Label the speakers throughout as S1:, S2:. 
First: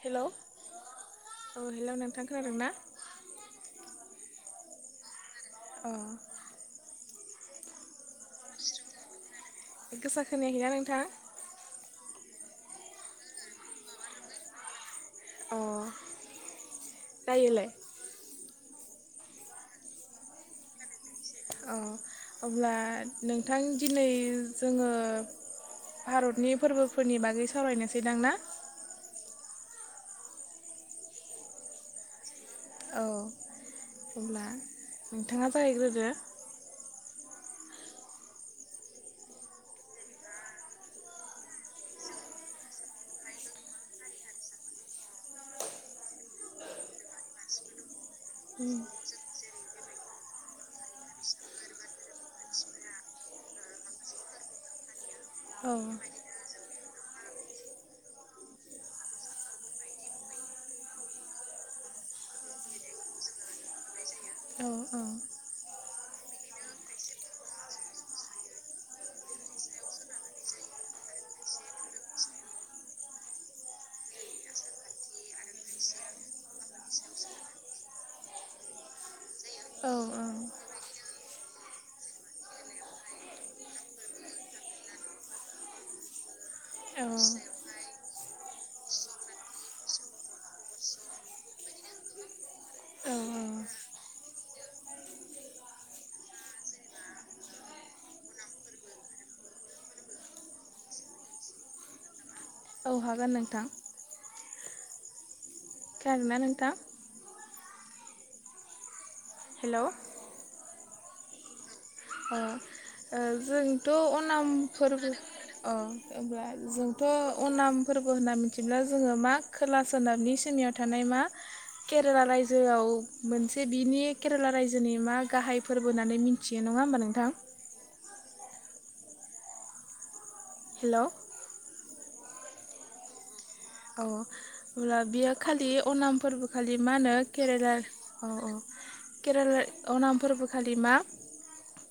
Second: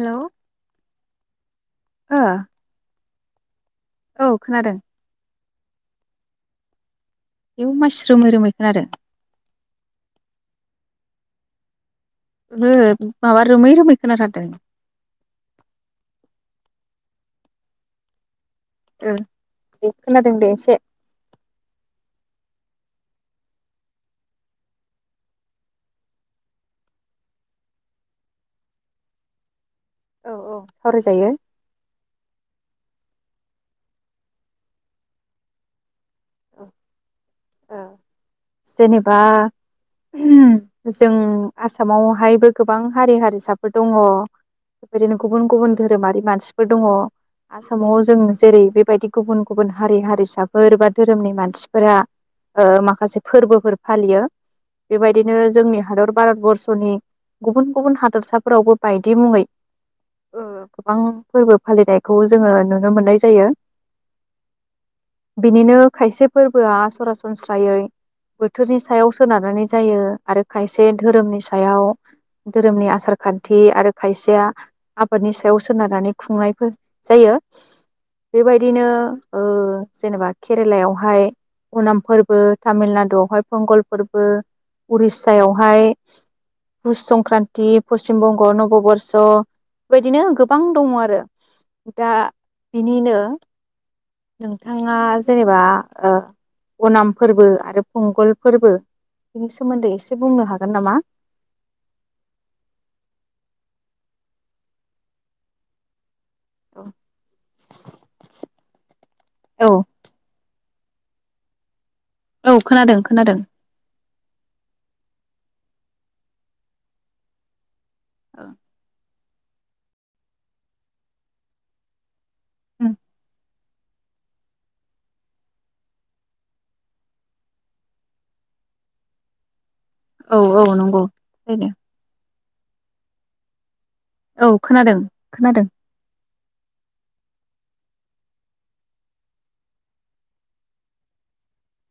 S1: Hello औ hello
S2: ओ
S1: नोंथां खोनादों ना?
S2: औ खोनादों।
S1: अ
S2: आयोव मानसि रोमै रोमै खोनादों।
S1: गोसा खोनाया खैना नोंथां?
S2: ओंहो माबा रोमै रोमै खोनाथारदों
S1: अ दायोलाय
S2: ओ दे खोनादों दे एसे
S1: अ अब्ला नोंथां दिनै जोङो भारतनि फोरबोफोरनि बागै सावरायनोसै दां ना
S2: औ औ सावरायजायो
S1: औ अब्ला नोंथाङा जागायग्रोदो
S2: अ ओ जेनेबा जों आसामावहायबो गोबां हारि हारिसाफोर दङ बेबायदिनो गुबुन गुबुन धोरोमारि मानसिफोर दङ आसामाव जों जेरै बेबायदि गुबुन गुबुन हारि हारिसाफोर बा धोरोमनि मानसिफोरा ओ माखासे फोरबोफोर फालियो बेबायदिनो
S1: औ
S2: जोंनि हादर भारत बरर्सनि गुबुन गुबुन हादरसाफोरावबो बायदि मुङै ओ गोबां फोरबो फालिनायखौ जोङो नुनो मोननाय जायो
S1: औ औ
S2: बिनिनो खायसे फोरबोआ सरासनस्रायै बोथोरनि सायाव सोनारनानै जायो आरो खायसे धोरोमनि सायाव धोरोमनि आसार खान्थि आरो खायसेया आबादनि सायाव सोनारनानै खुंनायफोर जायो बेबायदिनो ओ
S1: औ
S2: जेनेबा केरेलायावहाय उनाम फोरबो तामिलना डु आवहाय फंगल फोरबो उरिसायावहाय
S1: औ
S2: बुस संक्रान्ति पसिम बंग नबबर्ष बेबायदिनो गोबां दङ आरो दा
S1: औ
S2: बिनिनो नोंथाङा जेनेबा ओ अनाम फोरबो आरो पंगल फोरबो बिनि सोमोन्दै एसे बुंनो हागोन नामा
S1: औ हागोन नोंथां खोनादों ना नोंथां
S2: औ
S1: हेलौ अ
S2: औ खोनादों
S1: ओ
S2: खोनादों
S1: जोंथ' अनामफोरबो अ ओमफाय जोंथ' अनाम फोरबो होनना मिथिब्ला जोङो मा खोला सोनाबनि सिनियाव थानाय मा केरेला राय जोयाव मोन से बिनि केरेला रायजोनि मा गाहाय फोरबो होननानै मिथियो नङा होमबा नोंथां
S2: औ औ नंगौ
S1: हेलौ
S2: [unintelligible]
S1: औ
S2: खोनादों
S1: अब्ला बियो
S2: खोनादों
S1: खालि अनाम फोरबो खालि मा होनो केरेला औ औ केरेला अनाम फोरबोखालि मा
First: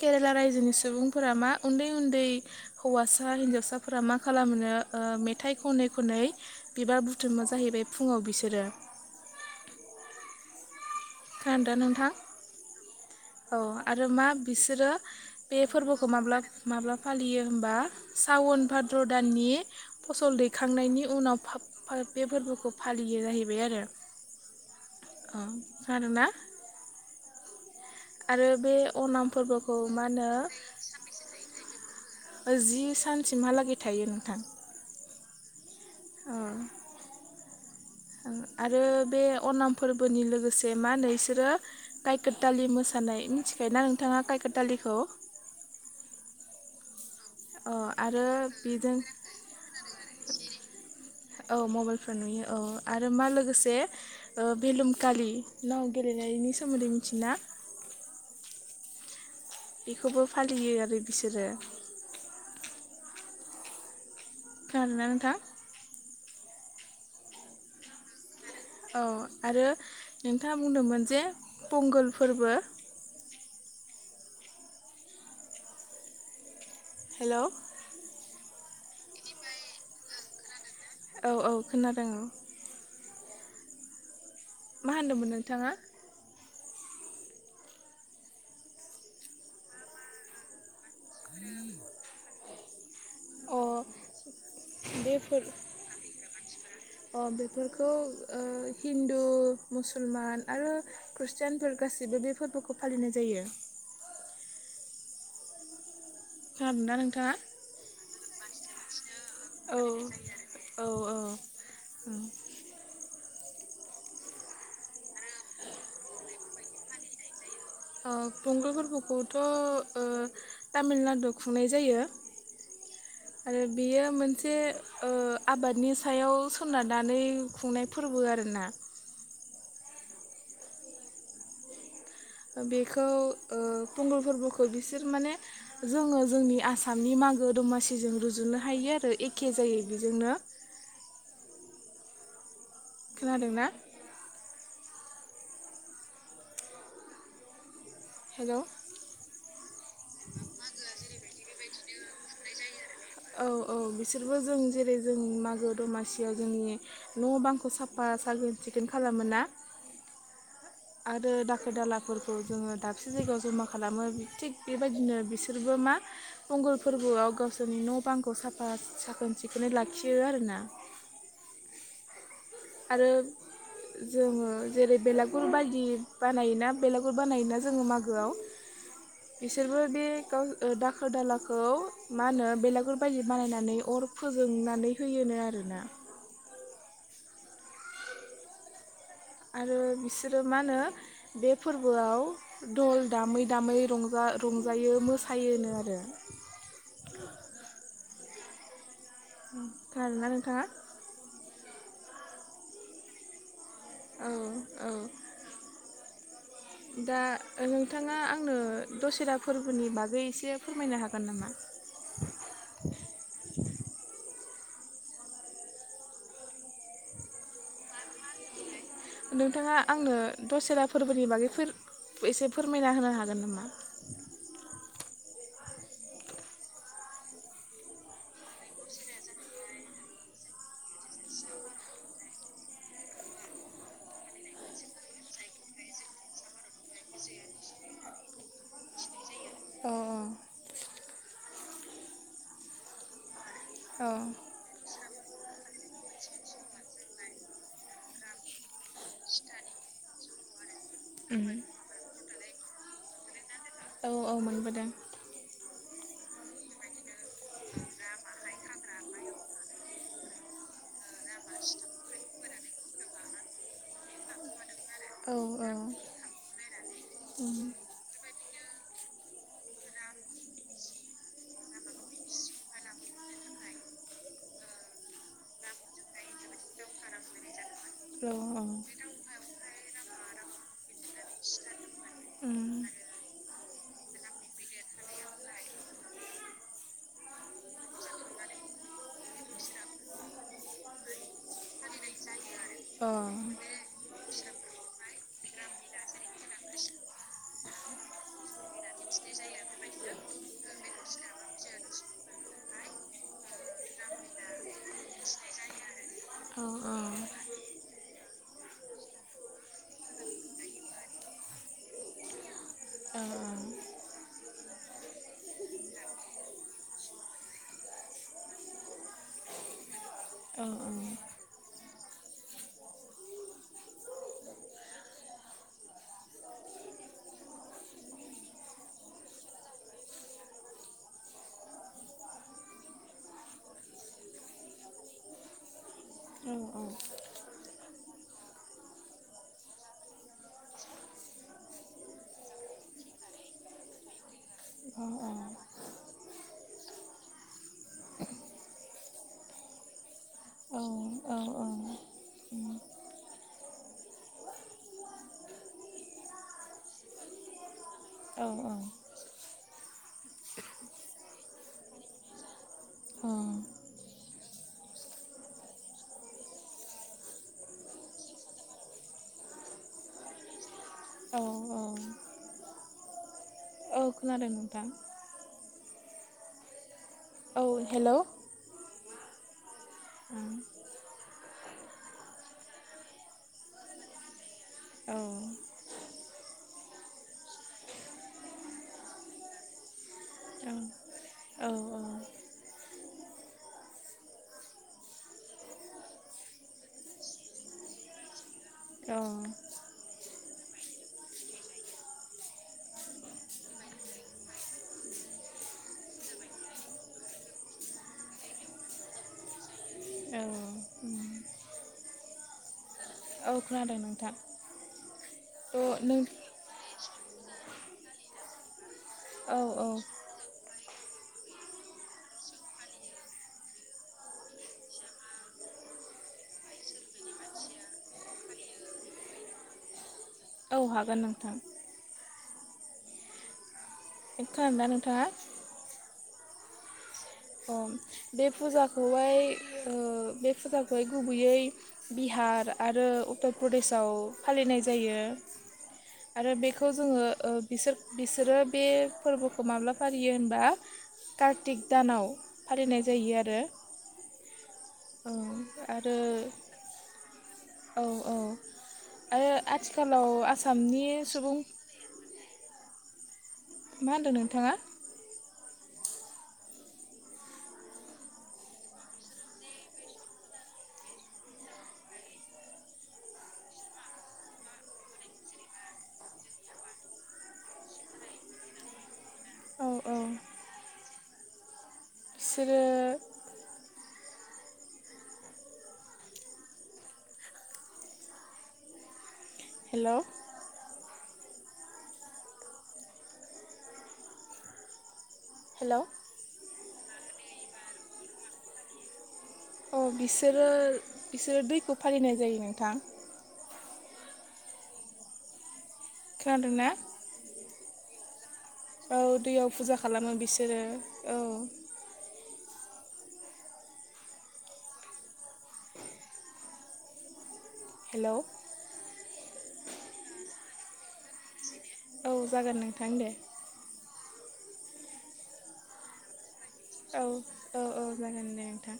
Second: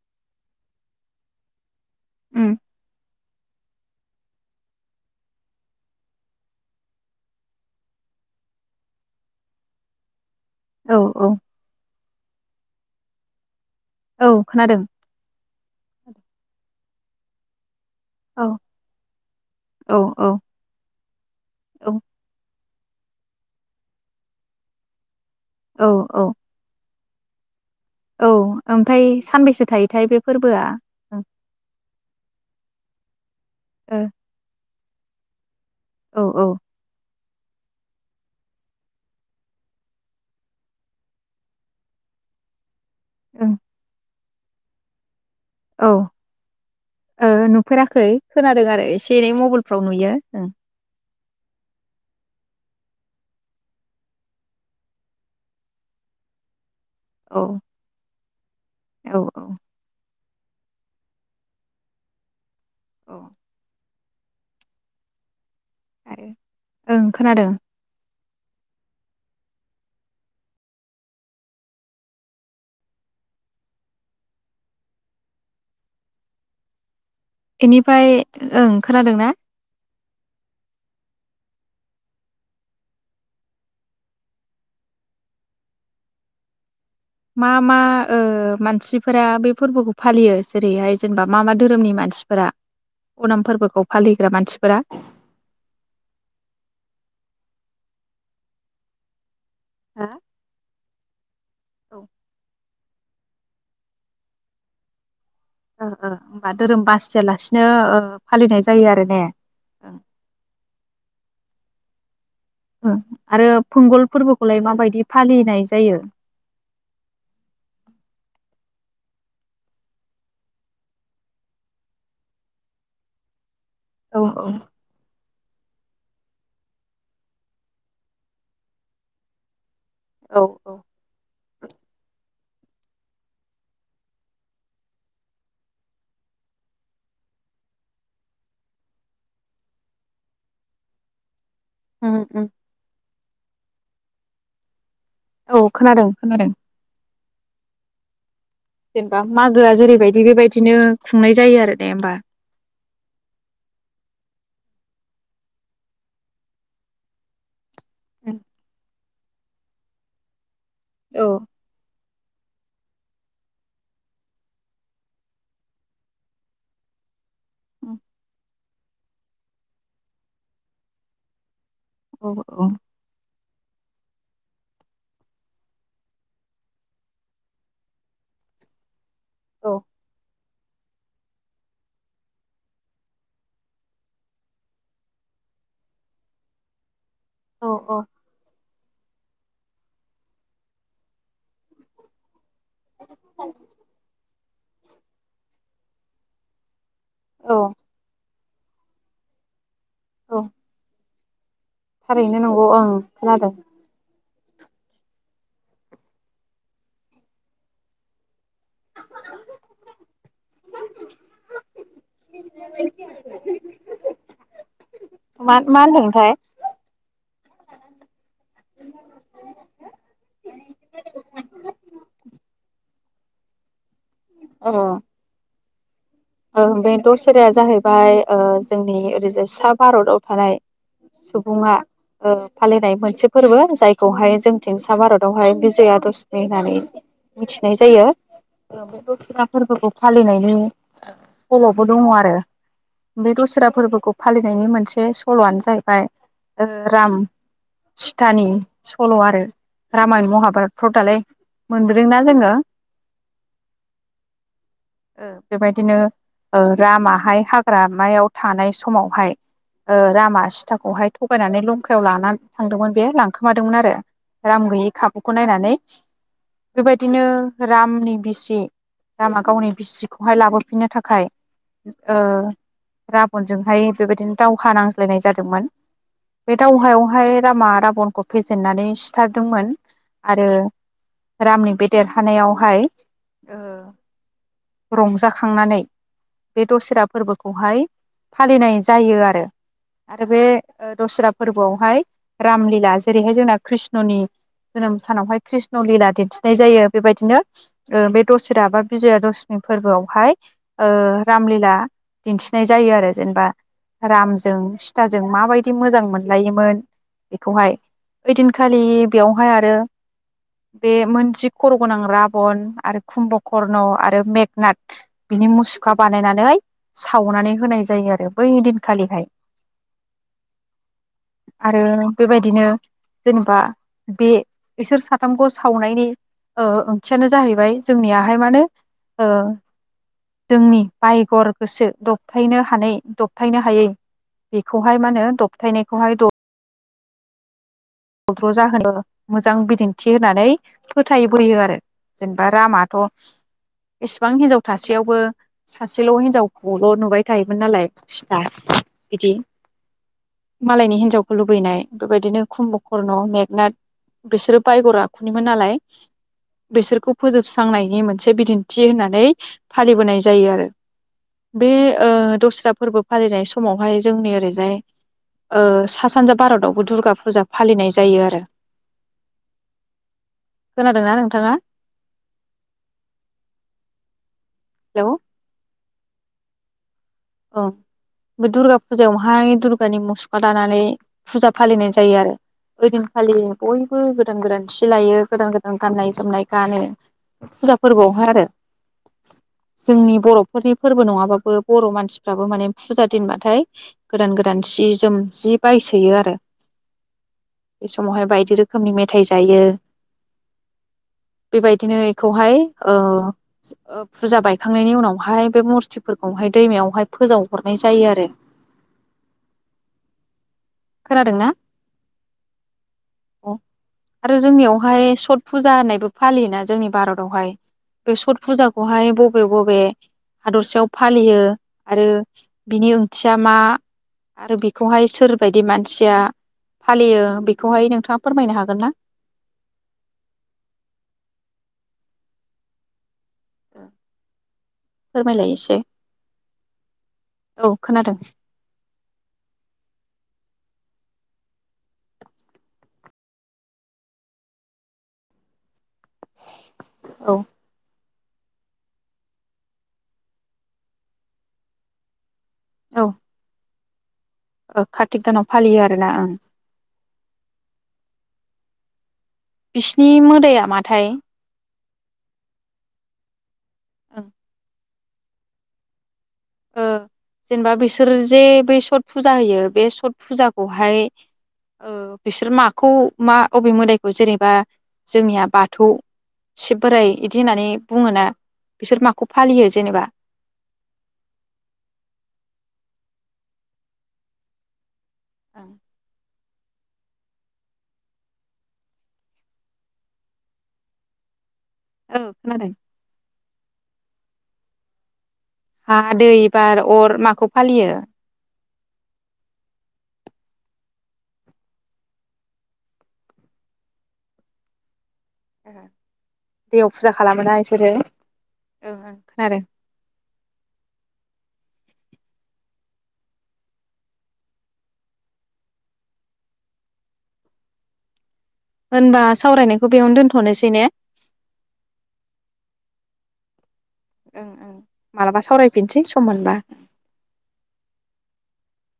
S1: केरेला रायजोनि सुबुंफोरा मा उन्दै उन्दै हौवा सा हिनजावसाफोरा मा खालामनो ओ मेथाइ खनै खनै बिबार बुथुमो जाहैबाय फुङाव बिसोरो
S2: औ
S1: खोनादो नोंथां औ आरो मा
S2: औ खोनादों
S1: बिसोरो बे फोरबोखौ माब्ला माब्ला फालियो होमबा
S2: औ
S1: सावन भाद्र दाननि
S2: औ औ
S1: फसल दैखांनायनि उनाव बे फोरबोखौ फालियो जाहैबाय आरो ओ
S2: औ
S1: खोनादों ना
S2: औ औ ओमफ्राय
S1: अनाम
S2: सानबैसो
S1: फोरबोखौ मा
S2: थायोथाय बे
S1: होनो
S2: फोरबोआ
S1: जि सान सिमहालागै थायो नोंथां।
S2: औ
S1: ओ
S2: औ।
S1: आरो बे अनाम फोरबोनि लोगोसे मा होनो इसोरो गायखेर दालि मो नाय
S2: ओं
S1: मिथिखायो ना नोंथाङा। खथालिखौ
S2: औ। ओ
S1: अ
S2: नुफेराखै
S1: आरो
S2: खोनादों आरो
S1: बेजों
S2: एसे एनै मबाइलफ्राव नुयो ओं।
S1: औ मबाइलफोर नुयो औ आरो मा लोगोसे भेलुमखालि नाव गेलेनायनि सोमोन्दै मिथिना
S2: औ औ औ।
S1: बेखौबो फालियो आरो बिसोरो
S2: औ।
S1: खोनादों ना नोंथां?
S2: ओं खोनादों।
S1: औ आरो नोंथाङा बुंदोंमोन जे पंगल फोरबो हेलौ
S2: बेनिफ्राय ओं खोनादों ना?
S1: औ औ खोनादों औ। मा होनदोंमोन नोंथाङा?
S2: मा मा ओ मानसिफोरा बे फोरबोखौ फालियो जेरैहाय जेनेबा मा मा धोरोमनि मानसिफोरा? अनाम
S1: अ
S2: फोरबोखौ फालिग्रा मानसिफोरा
S1: बे फोर अ बेफोरखौ ओ हिन्दु
S2: हो
S1: मुसलमान आरो खृष्टियानफोर
S2: औ ओ
S1: गासिबो बे फोरबो खौ फालिनाय जायो
S2: अ। होमबा धोरोम
S1: खोनादोंना नोंथाङा?
S2: बासियालासिनो ओ। फालिनाय जायो आरो ने ओं
S1: औ औ औ। औ।
S2: ओं आरो फुंगल फोरबोखौलाय माबायदि फालिनाय जायो।
S1: ओ फंगल फोरबोखौथ' ओ तामिलनाडुआव खुंनाय जायो आरो बियो
S2: औ
S1: मोनसे ओ आबादनि सायाव सोनारनानै खुंनाय फोरबो आरोना
S2: औ औ।
S1: बेखौ ओ पंगल फोरबोखौ बिसोर माने जोङो जोंनि आसामनि मागो दमासिजों रुजुनो हायो आरो एखे जायो बेजोंनो।
S2: उम उम
S1: खोनादों ना?
S2: औ खोनादों खोनादों।
S1: हेलौ
S2: जेनबा मागोआ जेरैबायदि बेबायदिनो खुंनाय जायो आरो ने होमबा?
S1: औ औ बिसोरबो जों जेरै जों मागो दमासियाव जोंनि न' बांखौ साफ फा सागोन सिगोन खालामो ना
S2: औ
S1: आरो दाखो दाला फोरखौ जोङो दाबसे जायगायाव जमा खालामो थिग बेबायदिनो बिसोरबो मा फंगल फोरबोआव गा सोरनि न' बांखौ साफ बा साखोन सिखोनै लाखियो आरोना।
S2: औ औ
S1: आरो जोङो जेरै बेलागुर बाय दि बानायोना बेलागुर बानायोना जोङो मागोआव
S2: औ
S1: बिसोरबो बे गाव ओ दाखोर दालाखौ मा होनो बेलागुर बायदि बानायनानै अर फोजोंनानै होयोनो आरोना।
S2: अ अ
S1: आरो बिसोरो मा होनो बे फोरबोआव दल दामै दामै रंजा रंजायो मोसायोनो आरो।
S2: औ
S1: उम खोनादोंना
S2: औ
S1: नोंथाङा?
S2: थारैनो नंगौ ओं खोनादों।
S1: औ औ दा नोंथाङा आं नो दसेेरा फोरबोनि बागै एसे फोरमायनो हागोन नामा?
S2: मा मा होनदोंथाय?
S1: नोंथाङा आंनो दसेरा फोरबोनि बागै फोर एसे फोरमायना होनो हाग गोन नामा?
S2: अ ओ बे दसेराया जाहैबाय ओ जोंनि ओरैजाय सा भारताव थानाय सुबुङा ओ फालिनाय मोनसे फोरबो जायखौहाय जोंथिं सा भारतावहाय बिजयादशमि होननानै मिथिनाय जायो बे दसेरा फोरबोखौ
S1: औ
S2: फालिनायनि सल'बो दङ आरो बे दसेरा
S1: औ
S2: फोरबोखौ फालिनायनि मोनसे सल'आनो जाहैबाय राम सितानि सल' आरो रामायन महाभारतफ्राव दालाय
S1: उम
S2: मोनबोदोंना जोङो।
S1: औ औ मोनबोदों
S2: ओ बेबायदिनो ओ रामाहाय हाग्रामायाव थानाय समावहाय ओ रामा सिताखौहाय थगायनानै लंखायाव लानानै थांदोंमोन बे लांखोमादोंमोन आरो राम गैयै खाबुखौ
S1: औ औ
S2: नायनानै बेबायदिनो रामनि बिसि रामा गावनि बिसि खौहाय लाबोफिननो थाखाय ओ राबनजोंहाय बेबायदिनो दावहा नांज्लायनाय जादोंमोन बे दावहायावहाय रामा राबनखौ
S1: औ उम
S2: फेजेननानै सिथारदोंमोन आरो रामनि बे देरहानायावहाय ओ रंजाखांनानै बे दसेरा फोरबोखौहाय फालिनाय जायो आरो आरो बे दसेरा फोरबोआवहाय रामलिला
S1: अ औ
S2: जेरैहाय जोंना कृष्णनि जोनोम सानावहाय कृष्ण लिला दिन्थिनाय जायो बेबायदिनो ओ बे दसेरा बा बिजया दस फोरबो आवहाय ओ राम लि ला दिन्थिनाय जायो आरो जेनेबा रामजों सिताजों माबायदि मोजां मोन
S1: औ
S2: लायोमोन बेखौहाय ओइदिनखालि बेयावहाय आरो बे मोनजि खर' गोनां राबन आरो कुम्ब कर्न आरो मेक नाथ बिनि मुसुखा बानायनानै सावनानै होनाय जायो आरो बै दिनखालिहाय।
S1: औ औ
S2: आरो बेबायदिनो जेनेबा बे इसोर साथामखौ सावनायनि ओ ओंथियानो जाहैबाय जोंनियाहाय माने ओ जोंनि बायगर गोसो दबथायनो हानाय दबथायनो हायै बेखौहाय मा होनो दबथायनाय
S1: [unintelligible]
S2: दद्र जाहोनो मोजां बिदिन्थि होननानै फोथायबोयो आरो जेनेबा रामाथ एसेबां हिनजाव
S1: औ
S2: थासेयावबो सासेल हिनजाव खौल' नुबाय थायोमोन नालाय सिता बिदि मालायनि
S1: औ
S2: हिनजावखौ लुबैनाय बेबायदिनो खुम्ब करन मेगनाथ बिसोरो बायगर आखुनिमोन नालाय बिसोरखौ फोजोबस्रांनायनि मोनसे
S1: औ
S2: बिदिन्थि होननानै फालिबोनाय जायो आरो बे ओ दस्रा फोरबो फालिनाय समावहाय जोंनि ओरैजाय सा सानजा भारतावबो दुर्गा फुजा फालिनाय जायो आरो खोनादोंना
S1: औ
S2: नोंथाङा?
S1: औ खानादों नोंथां।
S2: हेलौ औ
S1: हेल' औ
S2: बे दुर्गा फुजायावहाय दुर्गानि मुसुखा लानानै फुजा फालिनाय जायो आरो। ओइ दिनखालि बयबो गोदान गोदान थि लायो
S1: औ
S2: गोदान गोदान गाननाय जोमनाय गानो फुजा फोरबोआवहाय आरो जोंनि बर'फोरनि फोरबो नङाबाबो
S1: औ
S2: बर' मानसि फाराबो माने फुजा दिनबाथाय गोदान गोदान सि जोम जि बायसोयो आरो बे समावहाय बायदि रोखोम रोखोमनि मेथाइ जायो। बेबायदिनो इखौहाय ओ फुजा बायखांनायनि उनावहाय बे मुरतिफोरखौहाय दैमायावहाय फोजावहरनाय जायो आरो। खोनादोंना?
S1: औ खोनादों नोंथां
S2: आरो जोंनियावहाय सत फुजा
S1: थ'
S2: होननायबो
S1: नों
S2: फालियोना जोंनि भारत आवहाय बे सत फुजाखौहाय बबे
S1: औ
S2: बबे
S1: औ
S2: हादरसायाव फालियो आरो बिनि ओंथिया मा आरो बेखौहाय सोर बायदि मानसिया फालियो। बेखौ नोंथाङा फोरमायनो हागोन?
S1: औ हागोन नोंथां।
S2: [inaudible]
S1: खोनादों ना नोंथाङा?
S2: फोरमायलाय एसे
S1: अ
S2: औ खोनादों
S1: बे फुजाखौहाय ओ बे फुजाखौ खौ गुबैयै बिहार आरो उत्तर प्रदेशाव फालिनाय जायो। आरो बेखौ जोङो
S2: औ
S1: ओ बि बिसोरो बे फोरबोखौ माब्ला फालियो होनबा कार्तिक दानि फालिनाय
S2: औ
S1: जायो आरो।
S2: कार्तिक
S1: औ
S2: दानाव फालियो आरो ना ओं
S1: औ औ। आरो
S2: बिसिनि
S1: आथिखालाव
S2: मोदाया
S1: आसामनि
S2: माथाय
S1: सुबुं मा होनदों नोंथाङा?
S2: ओ जेनेबा बिसोर जे बे सत फुजा होयो बे सत फुजाखौहाय बिसोर माखौ मा अबे मोदायखौ जेनेबा जोंनिया बाथौ शिब बोराइ बिदि होननानै बुङो ना बिसोर माखौ फालियो
S1: औ
S2: जेनेबा
S1: औ बिसोरो
S2: औ।
S1: हेल'
S2: औ खोनादों। हा
S1: हेलौ
S2: दै बार अर माखौ फालियो?
S1: अ बिसोरो बिसोरो दैखौ फालिनाय जायो नोंथां।
S2: [inaudible]
S1: खोनादोंना
S2: दैयाव फुजा खालामोना बिसोरो ओं ओं
S1: औ
S2: खोनादों
S1: दैयाव फुजा खालामो बिसोरो औ हेल'
S2: होनबा सावरायनायखौ बेयावनो दोनथ'नोसै ने?
S1: औ जागोन नोंथां दे
S2: ओं ओं मालाबा सावरायफिनसै सम मोनबा।
S1: औ औ औ जागोन दे नोंथां।